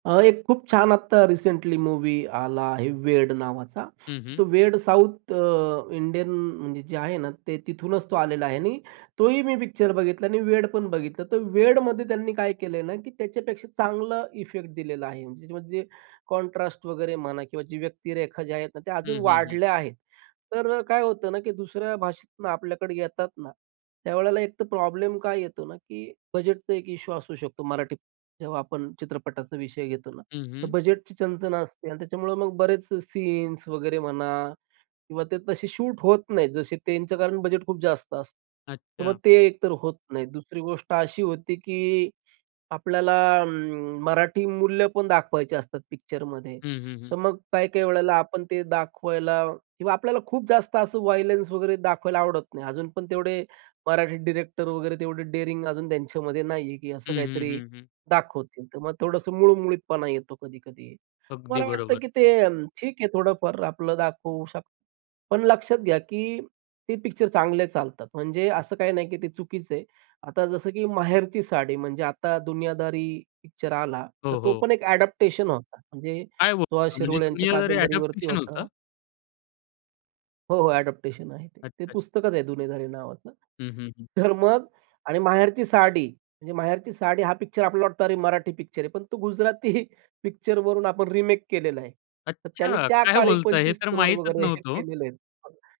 अ, एक खूप छान आत्ता रिसेंटली मूवी आला आहे 'वेड' नावाचा. हं, तो हं. वेड साऊथ अ, इंडियन म्हणजे जे आहे ना ते तिथूनच तो आलेला आहे आणि तोही मी पिक्चर बघितला आणि वेड पण बघितलं. तर वेडमध्ये त्यांनी काय केलंय ना, की त्याच्यापेक्षा चांगला इफेक्ट दिलेला आहे. जे म्हणजे कॉन्ट्रास्ट वगैरे म्हणा किंवा जे व्यक्तिरेखा जे आहेत ना ते अजून हं, हं, हं. वाढल्या आहेत. तर अ, काय होतं ना, की दुसऱ्या भाषेतून आपल्याकडे येतात ना, त्यावेळेला एक तर प्रॉब्लेम काय येतो ना, की बजेटचा एक इश्यू असू शकतो. मराठीत अ जेव्हा आपण चित्रपटाचा विषय घेतो ना. हं, हं. बजेटची चंचण असते आणि त्याच्यामुळे मग बरेच सीन्स वगैरे म्हणा किंवा ते तसे शूट होत नाहीत. जसे त्यांचं कारण बजेट खूप जास्त असतं. तर मग अच्छा. ते एक तर होत नाही. दुसरी गोष्ट अशी होती, की आपल्याला अं, मराठी मूल्य पण दाखवायची असतात पिक्चरमध्ये. हं, हं, तर हं. मग काही-काही वेळेला आपण ते दाखवायला किंवा आपल्याला खूप जास्त असं वायलेन्स वगैरे दाखवायला आवडत नाही. अजून पण तेवढे मराठी डिरेक्टर वगैरे तेवढे डेअरिंग अजून त्यांच्यामध्ये नाही आहे, की असं हं, हं, काहीतरी हं, हं. दाखवतील. तर मग थोडंसं मूळमुळीतपणा येतो कधी-कधी. अगदी मला वाटतं, बरोबर. की ते अन् ठीक आहे थोडंफार आपलं दाखवू शक पण लक्षात घ्या, की ते पिक्चर चांगले चालतात. म्हणजे असं काही नाही, की ते चुकीचं आहे. आता जसं, की माहेरची साडी म्हणजे आता दुनियादारी पिक्चर आला. तर हो, तो हो. पण एक अडॅप्टेशन होता. म्हणजे काय सुहास बोलता म्हणजे शिरोळे यांच्या दुनियादारी कादंबरीवरती अडॅप्टेशन होतं. होता. हो, हो. अ‍ॅडॉप्टेशन आहे ते. ते अच्छा. पुस्तकच आहे दुनियादारी नावाचं. हं, हं, हं. तर मग आणि माहेरची साडी, म्हणजे माहेरची साडी हां पिक्चर आपल्याला वाटतं अरे, मराठी पिक्चर आहे. पण तो गुजराती पिक्चर वरून आपण रिमेक केलेला आहे. तर त्यांनी अच्छा. त्या काय काळी बोलताय हे पंचवीस तर करोड माहीतच वगैरे हे नव्हतं ओ. केलेलेत.